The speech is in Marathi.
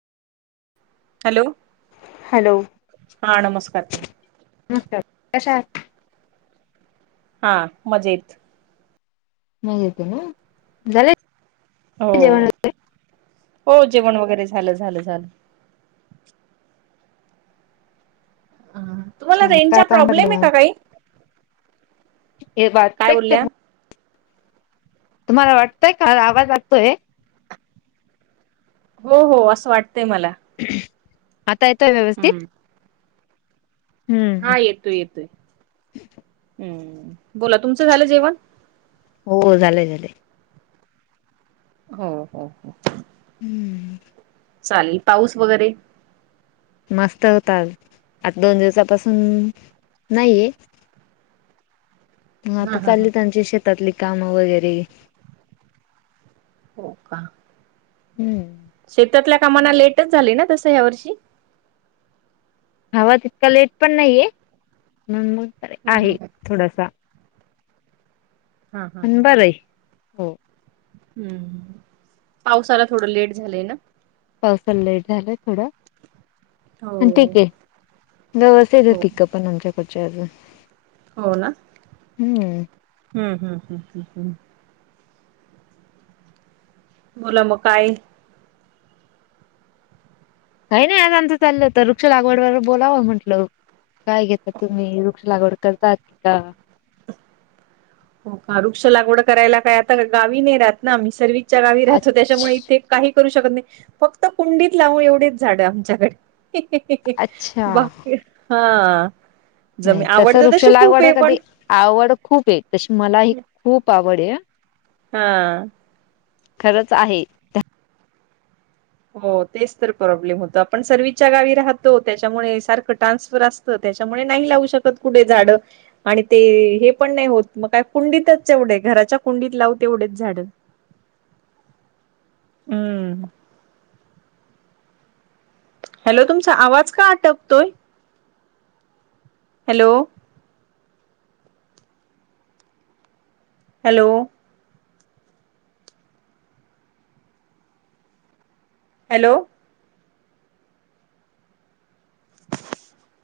हॅलो? हॅलो हा नमस्कार ताई. नमस्कार, कशा आहात? हा मजेत. नाही येत ना? झाले? जेवण? हो. हो जेवण वगैरे झालं झालं झालं. अ तुम्हाला अच्छा काय रेंजचा काम पडलं प्रॉब्लेम आहे मग? का काही? हे काय बोलल्या वाचत [unintelligible] तुम्हाला वाटतय का आवाज जातोय? हो हो असं वाटतंय मला. हम्म आता येतोय व्यवस्थित? हम्म हम्म हा येतोय येतोय, हम्म. बोला तुमचं झालं जेवण? हो झालंय झालय हो हो हो. हम्म. चालेल पाऊस वगैरे? मस्त होता आज, आता दोन दिवसापासून नाहीये. मग हा आता हा हा चालली त्यांची शेतातली कामं वगैरे हो का? हम्म. शेतातल्या कामांना लेटच झाली ना, तसं या वर्षी? हवा तितका लेट पण नाहीेये, [unintelligible] म मग हम्म आहे हम्म थोडासा. हा हा पण हा हा. बरं आहे. हो हम्म. पावसाला थोडं लेट झालंय ना? पावसाला लेट झालंय थोडं हो पण ठीक आहे, गस हो [unintelligible] पिकअप. पण आमच्याकडच्या अजून हो ना. हम्म हम्म हम्म हम् हम् हम्. बोला मग काय? काही नाही आज आमचं चाललं होत, वृक्ष लागवड वर बोलावं म्हटलं. काय घेता तुम्ही? वृक्ष लागवड करतात का? हो का, वृक्ष लागवड करायला काय आता गावी नाही राहत ना, आम्ही सर्विसच्या गावी राहतो त्याच्यामुळे अच्छ ते काही करू शकत नाही फक्त, कुंडीत लावू एवढेच झाड आमच्याकडे. अच्छा बाकी हा. नाही जमी, तसं आवडत वृक्ष तशी खूप लागवड आहे पण. कधी आवड खूप आहे, तशी मला ही खूप आवड आहे. हा. खरंच आहे. हो, तेच तर प्रॉब्लेम होतो, आपण सर्विसच्या गावी राहतो त्याच्यामुळे सारखं ट्रान्सफर अस त, त्याच्यामुळे नाही लावू शकत कुठे झाडं. आणि ते हे पण नाही होत, मग काय कुंडीतच तेवढे घराच्या कुंडीत लाव तेवढेच झाड. [inaudible] हम्म. हॅलो, तुमचा आवाज का अटकतोय? हॅलो? हॅलो. हॅलो.